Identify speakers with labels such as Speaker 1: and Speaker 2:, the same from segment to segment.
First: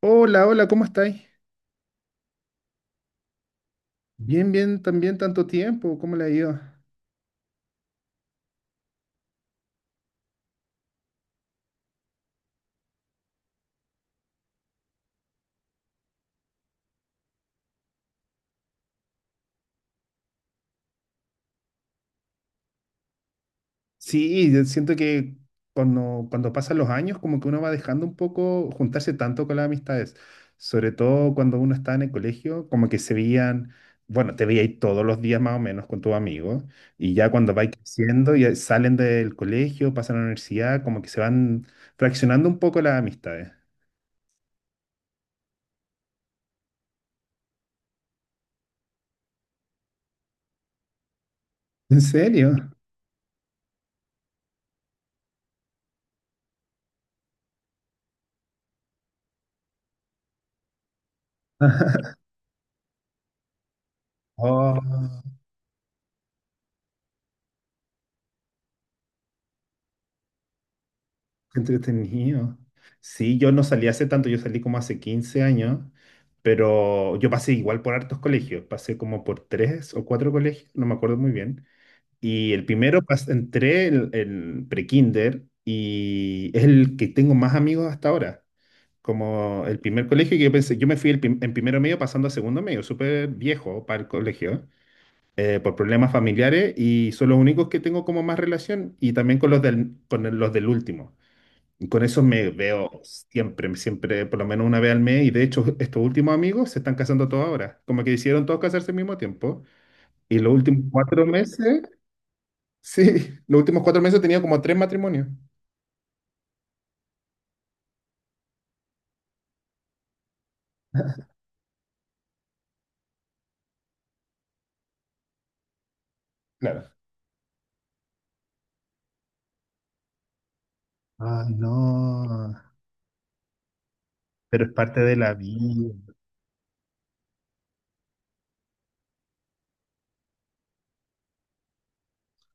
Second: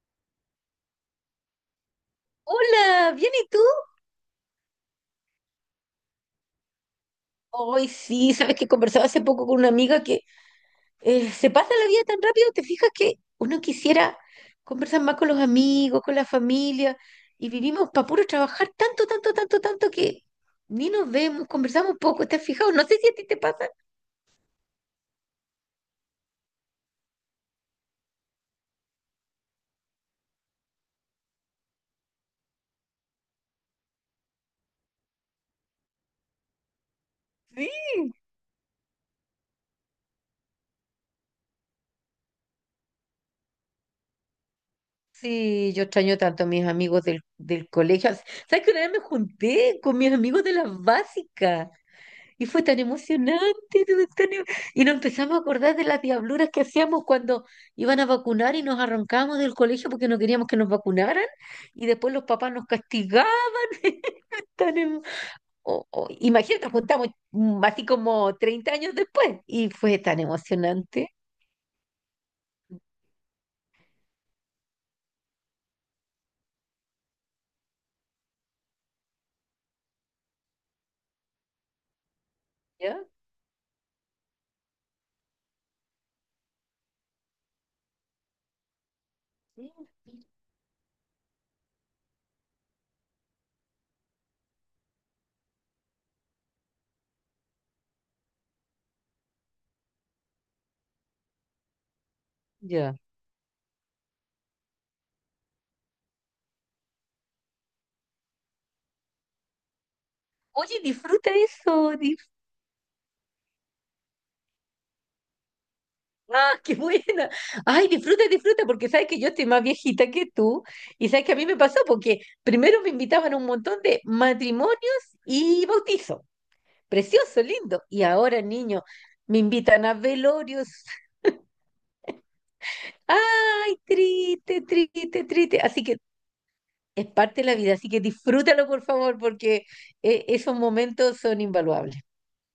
Speaker 1: Hola, hola, ¿cómo estáis?
Speaker 2: Hola, ¿bien y tú?
Speaker 1: Bien, bien, también tanto tiempo, ¿cómo le ha ido?
Speaker 2: Hoy sí, sabes que conversaba hace poco con una amiga que se pasa la vida tan rápido, te fijas que uno quisiera conversar más con los amigos, con la familia, y vivimos para puro trabajar tanto, tanto, tanto, tanto que ni nos vemos, conversamos poco, ¿te has fijado? No sé si a ti te pasa.
Speaker 1: Sí, yo siento que cuando pasan los años, como que uno va dejando un poco juntarse tanto con las amistades, sobre todo cuando uno está en el colegio, como que se veían, bueno, te veías todos los días más o menos con tus amigos, y ya cuando vais
Speaker 2: Sí,
Speaker 1: creciendo, ya salen del colegio, pasan a la universidad, como que se van fraccionando un poco las amistades.
Speaker 2: sí, yo extraño tanto a mis amigos del colegio. ¿Sabes que una vez me junté con mis amigos de la básica?
Speaker 1: ¿En
Speaker 2: Y
Speaker 1: serio?
Speaker 2: fue tan emocionante, todo y nos empezamos a acordar de las diabluras que hacíamos cuando iban a vacunar y nos arrancábamos del colegio porque no queríamos que nos vacunaran, y después los papás nos castigaban. Tan
Speaker 1: Oh.
Speaker 2: em- o- Imagínate, nos juntamos así como 30 años después, y fue tan emocionante.
Speaker 1: Qué entretenido. Sí, yo no salí hace tanto, yo salí como hace 15 años, pero yo pasé igual por hartos colegios, pasé como por tres o cuatro colegios, no me acuerdo muy bien. Y el primero
Speaker 2: ¿Ya?
Speaker 1: entré el pre-kinder y es el que tengo más amigos hasta ahora. Como el
Speaker 2: Mm.
Speaker 1: primer colegio que yo pensé, yo me fui en primero medio pasando a segundo medio, súper viejo para el colegio, por problemas familiares y son los únicos que tengo como más relación y también con los del, los del último. Y con eso me
Speaker 2: Ya.
Speaker 1: veo siempre, siempre, por lo menos una vez al mes. Y de hecho, estos últimos amigos se están casando todos ahora. Como que hicieron todos casarse al mismo tiempo. Y los
Speaker 2: Oye,
Speaker 1: últimos cuatro
Speaker 2: disfruta
Speaker 1: meses,
Speaker 2: eso.
Speaker 1: sí, los últimos 4 meses he tenido como tres matrimonios.
Speaker 2: Ah, qué buena. Ay, disfruta, disfruta, porque sabes que yo estoy más viejita que tú y sabes que a mí me pasó porque primero me invitaban a un montón de matrimonios y bautizos.
Speaker 1: Claro.
Speaker 2: Precioso, lindo. Y ahora, niño, me invitan a velorios.
Speaker 1: Ay, no.
Speaker 2: Ay, triste,
Speaker 1: Pero es parte de
Speaker 2: triste,
Speaker 1: la
Speaker 2: triste. Así
Speaker 1: vida.
Speaker 2: que es parte de la vida, así que disfrútalo, por favor, porque esos momentos son invaluables.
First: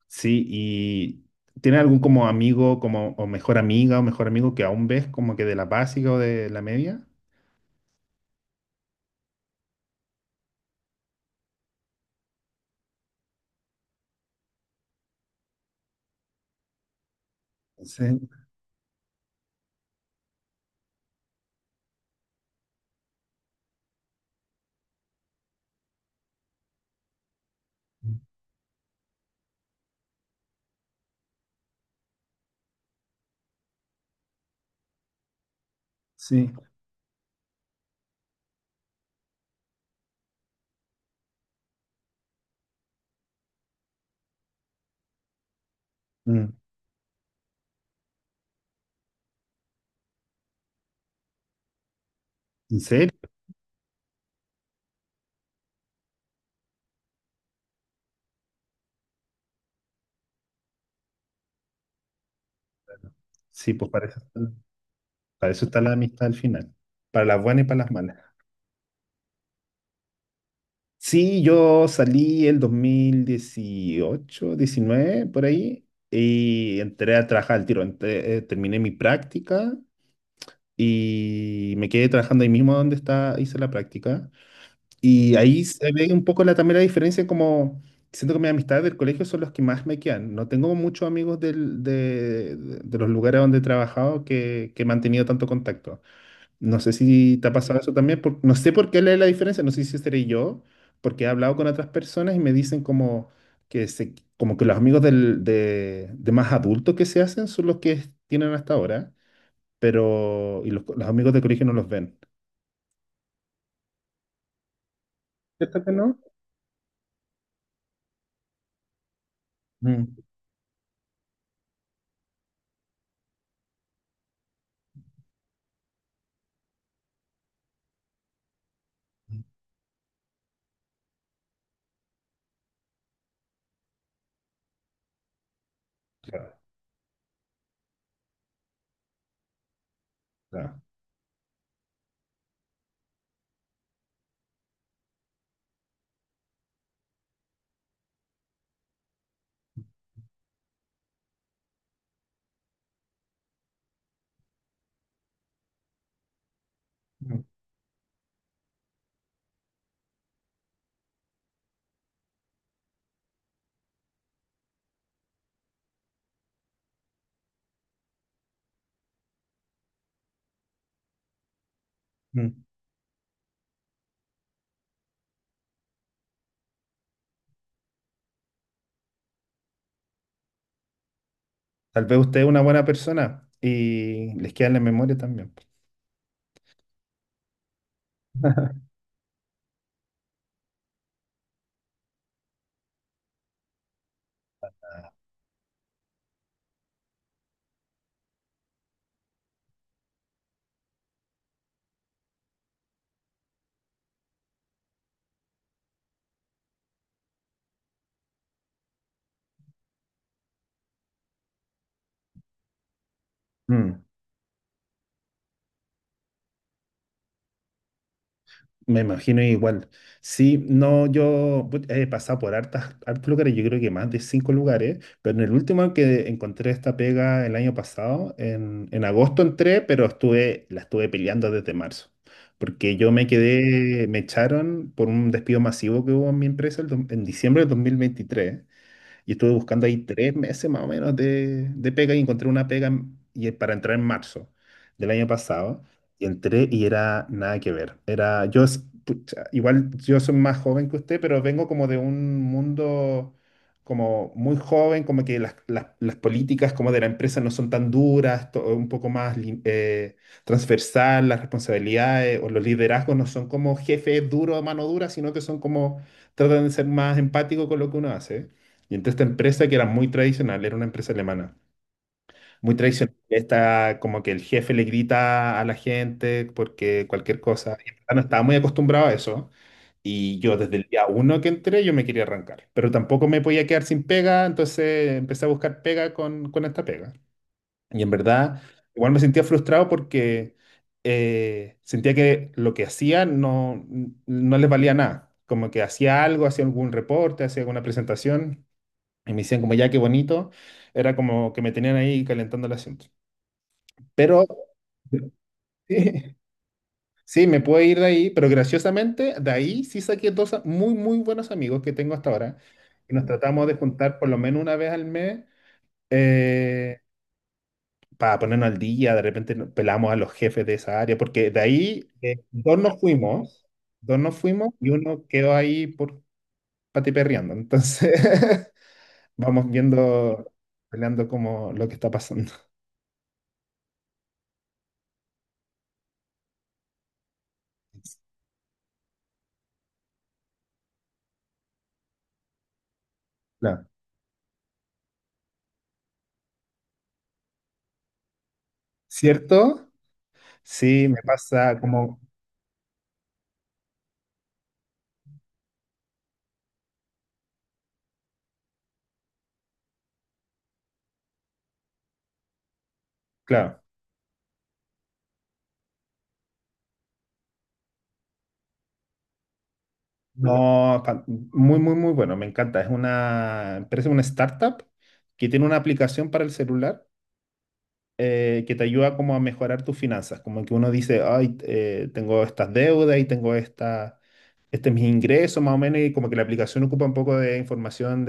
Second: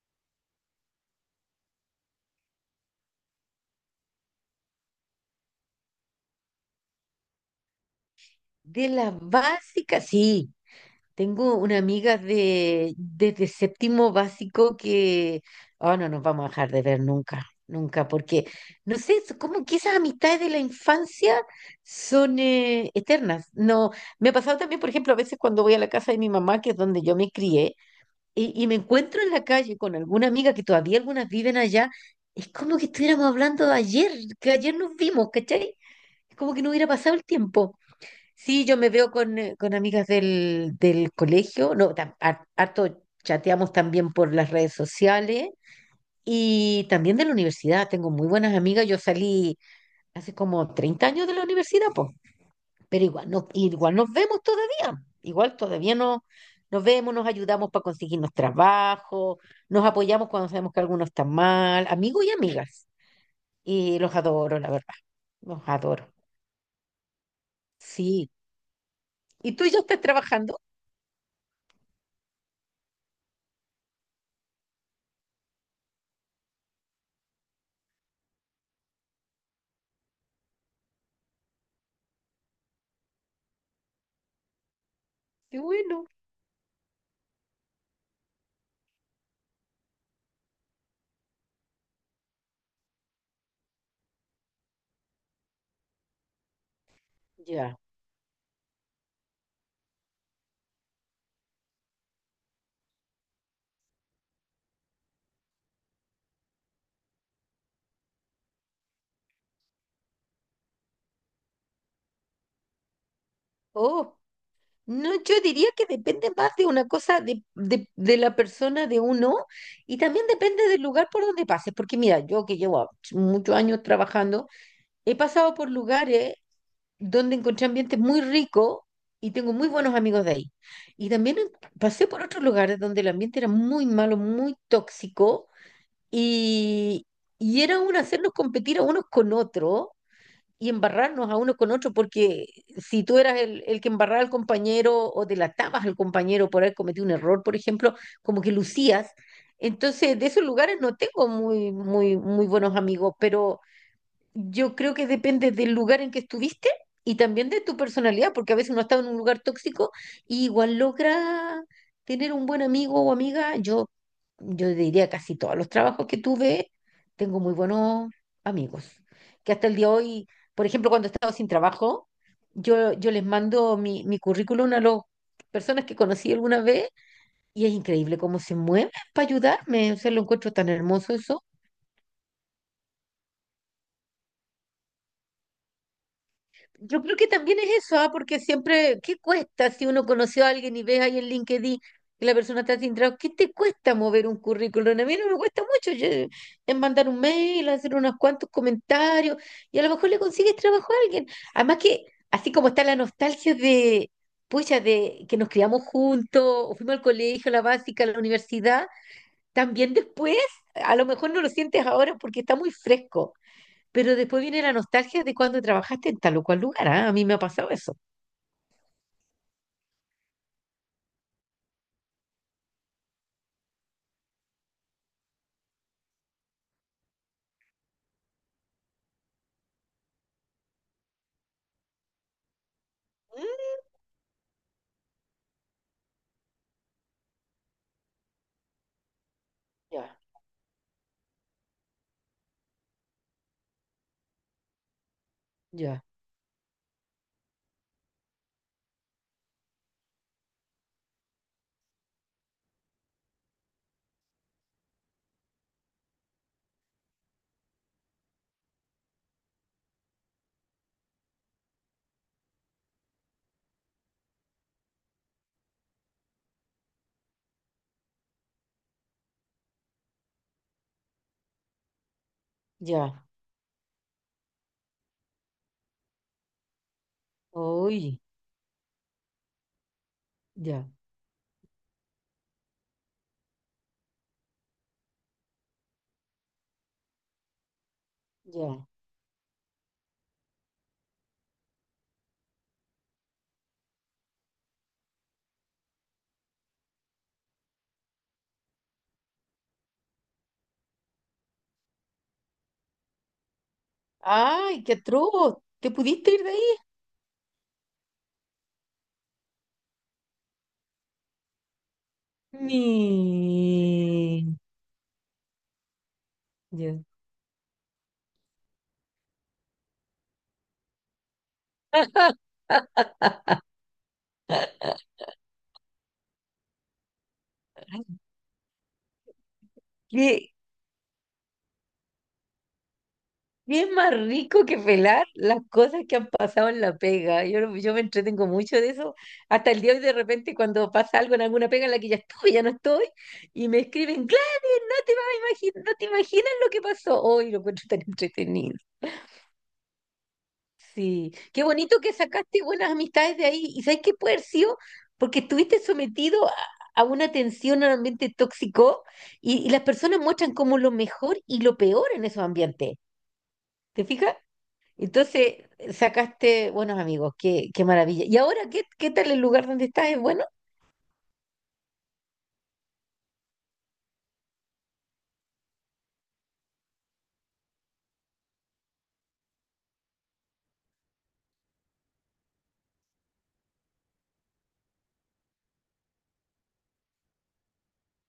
Speaker 1: Sí, y ¿tienes algún como amigo, como, o mejor amiga, o mejor amigo que aún ves como que de la básica o de la media?
Speaker 2: De las básicas, sí. Tengo una amiga desde séptimo básico que, oh, no nos vamos a dejar de ver nunca, nunca,
Speaker 1: Sí,
Speaker 2: porque, no sé, es como que esas amistades de la infancia son eternas. No, me ha pasado también, por ejemplo, a veces cuando voy a la casa de mi mamá, que es donde yo me crié, y me encuentro en la calle con alguna amiga que todavía algunas viven allá, es como que estuviéramos hablando de ayer, que ayer nos vimos, ¿cachai? Es
Speaker 1: sí.
Speaker 2: como que no hubiera pasado el tiempo. Sí, yo me veo con amigas del colegio, no, harto chateamos también por las redes sociales
Speaker 1: Mm.
Speaker 2: y también de la universidad, tengo muy buenas amigas. Yo salí hace como 30 años de la universidad, pues,
Speaker 1: ¿En
Speaker 2: pero
Speaker 1: serio?
Speaker 2: igual, no, igual nos vemos todavía, igual todavía no, nos vemos, nos ayudamos para conseguirnos trabajo, nos apoyamos cuando sabemos que alguno está mal, amigos y amigas,
Speaker 1: Sí, pues
Speaker 2: y los
Speaker 1: parece.
Speaker 2: adoro, la verdad,
Speaker 1: Para
Speaker 2: los
Speaker 1: eso está la
Speaker 2: adoro,
Speaker 1: amistad al final, para las buenas y para las malas.
Speaker 2: sí. ¿Y tú ya estás trabajando?
Speaker 1: Sí, yo salí el 2018, 19 por ahí, y entré a trabajar al tiro. Terminé mi práctica y me quedé trabajando ahí mismo donde está, hice la práctica. Y
Speaker 2: Qué
Speaker 1: ahí se
Speaker 2: bueno,
Speaker 1: ve un poco la, también la diferencia, como siento que mis amistades del colegio son los que más me quedan. No tengo muchos amigos de los lugares donde he trabajado que he mantenido tanto contacto. No sé si te ha
Speaker 2: ya.
Speaker 1: pasado eso también, no sé por qué leer la diferencia, no sé si seré yo, porque he hablado con otras personas y me dicen como que los amigos de más adultos que se hacen son los que tienen hasta ahora, pero y los amigos de colegio no los ven.
Speaker 2: Oh, no, yo diría
Speaker 1: ¿Cierto
Speaker 2: que
Speaker 1: que no?
Speaker 2: depende más de una cosa de la persona de uno, y
Speaker 1: Mm,
Speaker 2: también depende del lugar por donde pases, porque mira, yo que llevo muchos años trabajando, he pasado por lugares donde encontré ambientes muy ricos y tengo muy buenos amigos de ahí. Y también pasé por otros lugares donde el ambiente era muy malo, muy tóxico,
Speaker 1: claro,
Speaker 2: y, y era un hacernos competir a unos con otros y
Speaker 1: claro.
Speaker 2: embarrarnos a uno con otro, porque si tú eras el que embarraba al compañero o delatabas al compañero por haber cometido un error, por ejemplo, como que lucías. Entonces, de esos lugares no tengo muy, muy, muy buenos amigos, pero yo creo que depende del lugar en que estuviste y
Speaker 1: Mm,
Speaker 2: también de tu personalidad, porque a veces uno está en un lugar tóxico y igual logra tener un buen amigo o amiga. Yo diría casi todos los trabajos que tuve, tengo muy buenos amigos, que hasta el día de hoy, por ejemplo, cuando he estado sin trabajo,
Speaker 1: mm.
Speaker 2: yo les mando mi currículum a las personas que conocí alguna vez, y es increíble cómo se mueven para ayudarme. O sea, lo encuentro tan hermoso eso.
Speaker 1: Tal vez usted es una buena persona y les queda en la memoria también.
Speaker 2: Yo creo que también es eso, ¿ah? Porque siempre, ¿qué cuesta si uno conoció a alguien y ves ahí en LinkedIn que la persona está sin trabajo? ¿Qué te cuesta mover un currículum? A mí no me cuesta mucho. Yo, es mandar un mail, hacer unos cuantos comentarios y a lo mejor le consigues trabajo a alguien. Además que, así como está la nostalgia de, pucha, de que nos criamos juntos, o fuimos al colegio, a la básica, a la universidad, también después, a lo mejor no lo sientes ahora porque está muy fresco,
Speaker 1: Mm.
Speaker 2: pero después viene la nostalgia de cuando trabajaste en tal o cual lugar, ¿ah? A mí me ha pasado eso.
Speaker 1: Me imagino igual. Sí, no, he pasado por hartos lugares, yo creo que más de cinco lugares, pero en el último que encontré esta pega el año pasado, en agosto entré, pero la estuve peleando desde marzo, porque yo me quedé, me echaron por un despido masivo que hubo en mi empresa en diciembre del 2023. Y estuve buscando ahí
Speaker 2: Ya,
Speaker 1: 3 meses más o menos de pega y encontré una pega y es para entrar en marzo del año pasado.
Speaker 2: ya,
Speaker 1: Y entré y era nada que ver. Pucha, igual yo soy más joven que usted, pero vengo como de un mundo como muy joven, como que las políticas como de la empresa no son tan duras, un poco más transversal, las responsabilidades o los liderazgos no son como jefes duros, mano dura, sino que son como, tratan de ser más empáticos con lo que uno hace. Y entonces esta empresa que era muy tradicional, era una empresa alemana, muy tradicional,
Speaker 2: ya.
Speaker 1: está como que el jefe le grita a la gente porque cualquier cosa, y en verdad
Speaker 2: Uy,
Speaker 1: no estaba muy acostumbrado a eso. Y yo desde el
Speaker 2: ya,
Speaker 1: día uno que entré, yo me quería arrancar, pero tampoco me podía quedar sin pega, entonces empecé a buscar pega con esta pega. Y en verdad,
Speaker 2: ya.
Speaker 1: igual me sentía frustrado porque sentía que lo que hacía no, no les valía nada. Como que hacía algo, hacía algún reporte, hacía alguna presentación y me decían como, ya, qué bonito. Era como que me tenían ahí calentando el asiento. Pero
Speaker 2: ¡Ay, qué atroz! ¿Te pudiste
Speaker 1: sí,
Speaker 2: ir de ahí?
Speaker 1: sí, me puedo ir de ahí, pero graciosamente, de ahí sí saqué dos muy, muy buenos amigos que tengo hasta ahora. Y nos tratamos de juntar por lo
Speaker 2: Ni.
Speaker 1: menos una vez al mes eh,
Speaker 2: Ya.
Speaker 1: para ponernos al día. De repente nos pelamos a los jefes de esa área, porque de ahí dos nos fuimos y uno quedó ahí por patiperreando. Entonces, vamos viendo,
Speaker 2: ¿Qué,
Speaker 1: peleando como lo que está pasando.
Speaker 2: qué es más rico que pelar las cosas que han pasado en la pega? Yo, no- yo me entretengo mucho de eso. Hasta el día de hoy, de repente, cuando pasa algo en alguna pega en la que ya estuve, ya no estoy, y me
Speaker 1: Claro.
Speaker 2: escriben, claro, no te vas a imaginar, no te imaginas lo que pasó. Hoy lo encuentro tan entretenido.
Speaker 1: ¿Cierto? Sí, me
Speaker 2: Sí, qué
Speaker 1: pasa
Speaker 2: bonito que
Speaker 1: como,
Speaker 2: sacaste buenas amistades de ahí. ¿Y sabes qué puede haber sido? Porque estuviste sometido a, una tensión, a un ambiente tóxico, y las personas muestran como lo mejor y lo peor en esos ambientes.
Speaker 1: claro,
Speaker 2: ¿Te fijas? Entonces sacaste buenos amigos, qué, qué maravilla. ¿Y ahora qué, qué tal el lugar donde estás? ¿Es bueno?
Speaker 1: no, muy, muy, muy bueno, me encanta. Es una empresa, una startup que tiene una aplicación para el celular que te ayuda como a mejorar tus finanzas. Como que uno dice, ay, tengo estas deudas y tengo este es mi ingreso más o menos y como que la aplicación ocupa un poco de información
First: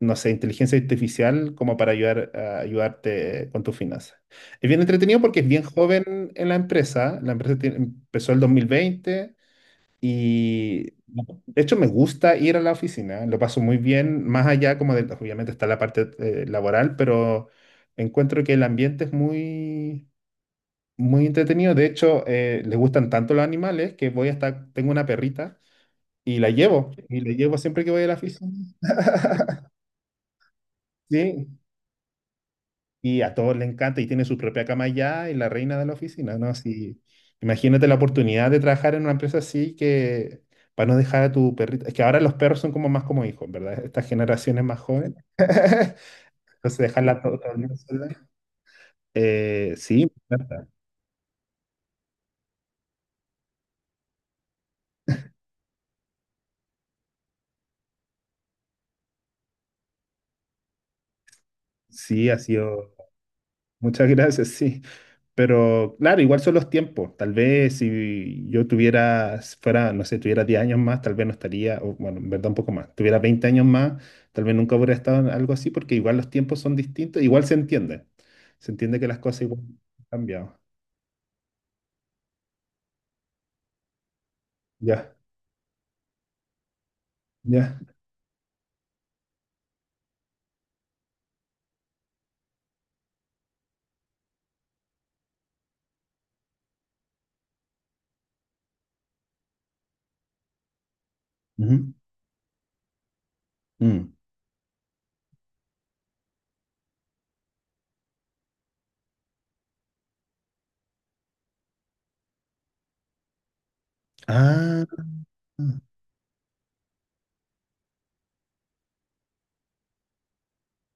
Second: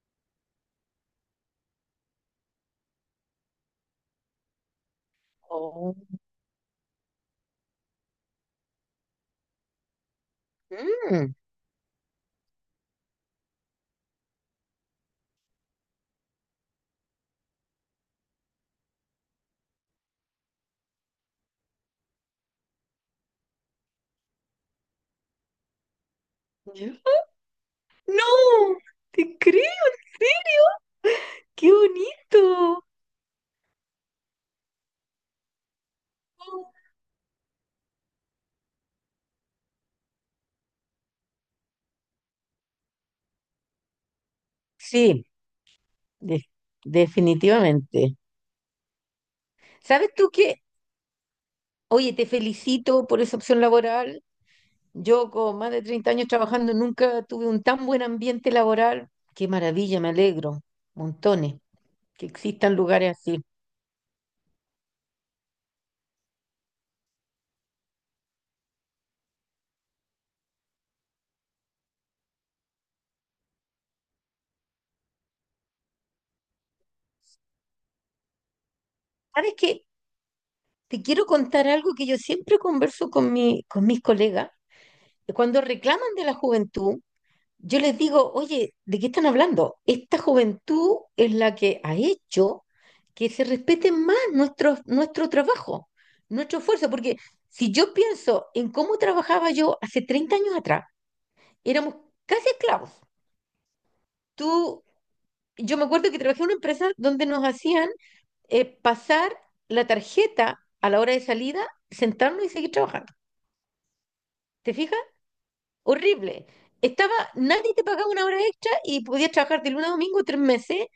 Speaker 1: no sé, inteligencia artificial como para ayudar a ayudarte con tus finanzas. Es bien entretenido porque es bien
Speaker 2: Oh.
Speaker 1: joven en la empresa. La empresa empezó el 2020 y
Speaker 2: Mm.
Speaker 1: bueno, de hecho me gusta ir a la oficina, lo paso muy bien, más allá como de, obviamente está la parte laboral, pero encuentro que el ambiente es muy, muy entretenido. De hecho, les gustan tanto los animales que voy hasta, tengo una perrita
Speaker 2: Ya.
Speaker 1: y la llevo siempre que voy a la oficina.
Speaker 2: No, te creo,
Speaker 1: Sí,
Speaker 2: qué bonito.
Speaker 1: y a todos les encanta y tiene su propia cama ya y la reina de la oficina, ¿no? Así, imagínate la oportunidad de trabajar en una empresa así que para no dejar a tu perrito. Es que ahora los perros son como más como hijos, ¿verdad? Estas generaciones más jóvenes.
Speaker 2: Sí, de-
Speaker 1: Entonces, dejarla todo, todo el día sola.
Speaker 2: definitivamente.
Speaker 1: Sí,
Speaker 2: Sabes tú
Speaker 1: me
Speaker 2: que,
Speaker 1: encanta.
Speaker 2: oye, te felicito por esa opción laboral. Yo con más de 30 años trabajando nunca tuve un tan buen ambiente laboral. Qué maravilla, me alegro. Montones, que
Speaker 1: Sí, ha
Speaker 2: existan
Speaker 1: sido.
Speaker 2: lugares así.
Speaker 1: Muchas gracias, sí. Pero claro, igual son los tiempos. Tal vez si yo tuviera, si fuera, no sé, tuviera 10 años más, tal vez no estaría, o, bueno, en verdad un poco más, tuviera 20 años más, tal vez nunca hubiera estado en algo así, porque igual los tiempos son distintos, igual se entiende. Se entiende que las cosas
Speaker 2: ¿Sabes
Speaker 1: igual han
Speaker 2: qué?
Speaker 1: cambiado.
Speaker 2: Te quiero contar algo que yo siempre converso con con mis colegas,
Speaker 1: Ya,
Speaker 2: que cuando reclaman de la juventud,
Speaker 1: ya.
Speaker 2: yo les digo, oye, ¿de qué están hablando? Esta juventud es la que ha hecho que se respete más nuestro trabajo, nuestro esfuerzo, porque si yo pienso en cómo trabajaba yo hace 30 años atrás,
Speaker 1: Ujú,
Speaker 2: éramos casi esclavos.
Speaker 1: mm.
Speaker 2: Tú, yo me acuerdo que trabajé en una empresa donde nos hacían pasar la tarjeta a la hora de salida, sentarnos y seguir trabajando. ¿Te fijas?
Speaker 1: Ah,
Speaker 2: Horrible. Estaba, nadie te pagaba una hora extra y podías trabajar de lunes a domingo 3 meses,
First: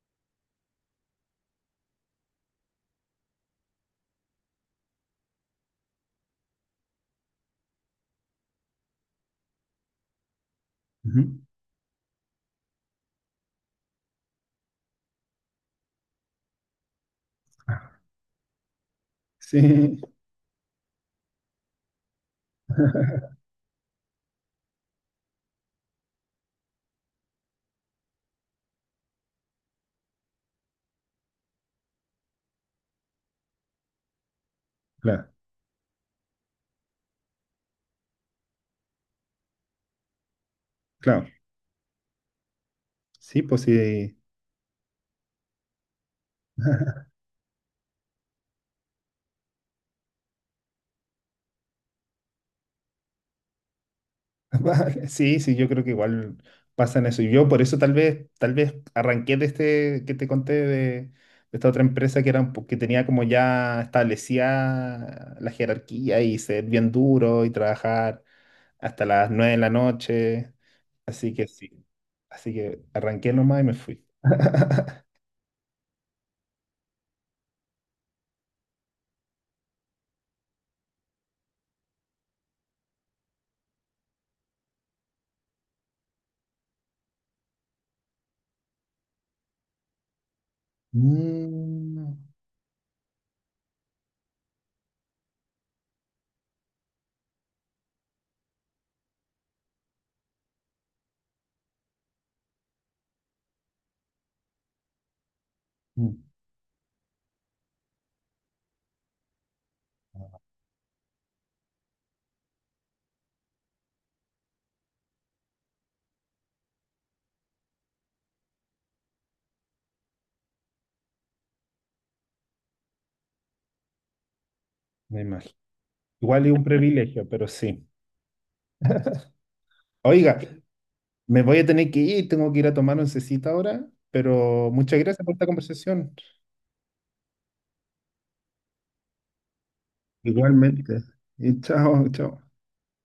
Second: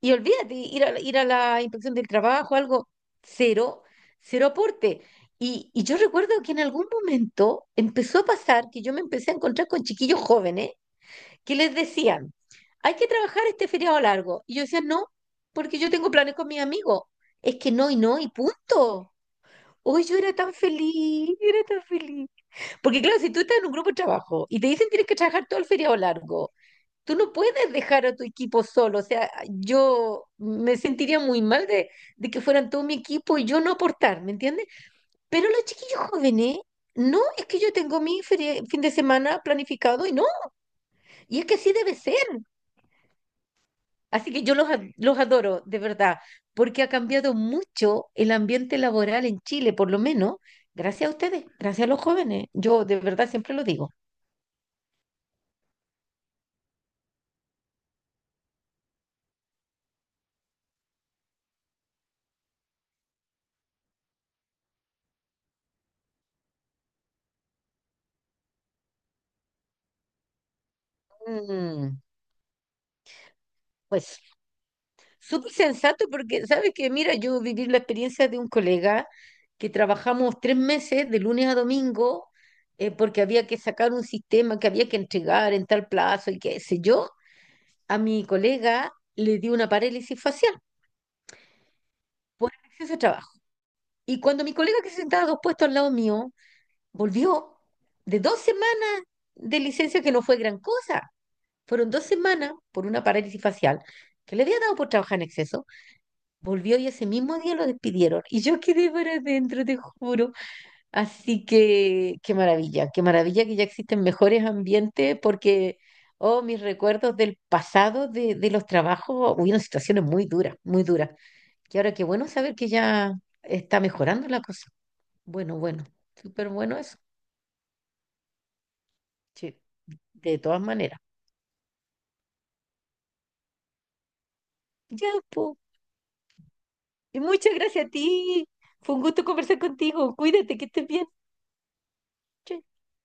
Speaker 2: y olvídate, ir a la inspección del trabajo, algo, cero, cero aporte. Y yo recuerdo que en algún momento empezó a pasar que yo me empecé a encontrar con chiquillos jóvenes
Speaker 1: ujú.
Speaker 2: que les decían, hay que trabajar este feriado largo. Y yo decía, no, porque yo tengo planes con mis amigos. Es que
Speaker 1: Ah,
Speaker 2: no y no y punto.
Speaker 1: sí,
Speaker 2: Hoy yo era tan feliz, era tan feliz. Porque claro, si tú estás en un grupo de trabajo y te dicen tienes que trabajar todo el feriado largo, tú no puedes dejar a tu equipo solo. O sea, yo me sentiría muy mal de, que fueran todo mi equipo y yo no aportar, ¿me entiendes?
Speaker 1: claro,
Speaker 2: Pero los chiquillos jóvenes, no, es que yo tengo mi fin de semana planificado y no,
Speaker 1: claro.
Speaker 2: y es que así debe ser.
Speaker 1: Sí, pues sí.
Speaker 2: Así que yo los, los adoro, de verdad, porque ha cambiado mucho el ambiente laboral en Chile, por lo menos, gracias a ustedes, gracias a los jóvenes. Yo de verdad siempre lo digo.
Speaker 1: Vale, sí, sí, yo creo que igual pasa en eso. Y yo por eso tal vez arranqué de este que te conté de esta otra empresa que era que tenía como ya establecía la jerarquía y ser bien duro y trabajar hasta las 9 de la noche. Así que sí.
Speaker 2: Mm,
Speaker 1: Así que arranqué nomás y me fui.
Speaker 2: pues. Súper sensato porque, ¿sabes que Mira, yo viví la experiencia de un colega, que trabajamos 3 meses de lunes a domingo, porque había que sacar un sistema que había que entregar en tal plazo y qué sé yo. A mi colega le dio una parálisis facial
Speaker 1: Mm,
Speaker 2: por el exceso de trabajo. Y cuando mi colega, que se sentaba dos puestos al lado mío, volvió de 2 semanas de licencia que no fue gran cosa, fueron 2 semanas por una parálisis facial que le había dado por trabajar en exceso,
Speaker 1: mm,
Speaker 2: volvió y ese mismo día lo despidieron. Y yo quedé para adentro, te juro. Así que qué maravilla que ya existen mejores ambientes, porque, oh, mis recuerdos del pasado, de los trabajos, hubieron situaciones muy duras, muy duras. Y ahora qué bueno saber que ya está mejorando la cosa.
Speaker 1: me imagino.
Speaker 2: Bueno, bueno,
Speaker 1: Igual
Speaker 2: súper
Speaker 1: es un
Speaker 2: bueno eso.
Speaker 1: privilegio, pero sí.
Speaker 2: Sí, de
Speaker 1: Oiga,
Speaker 2: todas maneras.
Speaker 1: me voy a tener que ir, tengo que ir a tomar oncecita ahora, pero muchas
Speaker 2: Ya,
Speaker 1: gracias por esta
Speaker 2: po.
Speaker 1: conversación.
Speaker 2: Y muchas gracias a ti. Fue un gusto conversar contigo. Cuídate, que estés
Speaker 1: Igualmente.
Speaker 2: bien.
Speaker 1: Y chao, chao.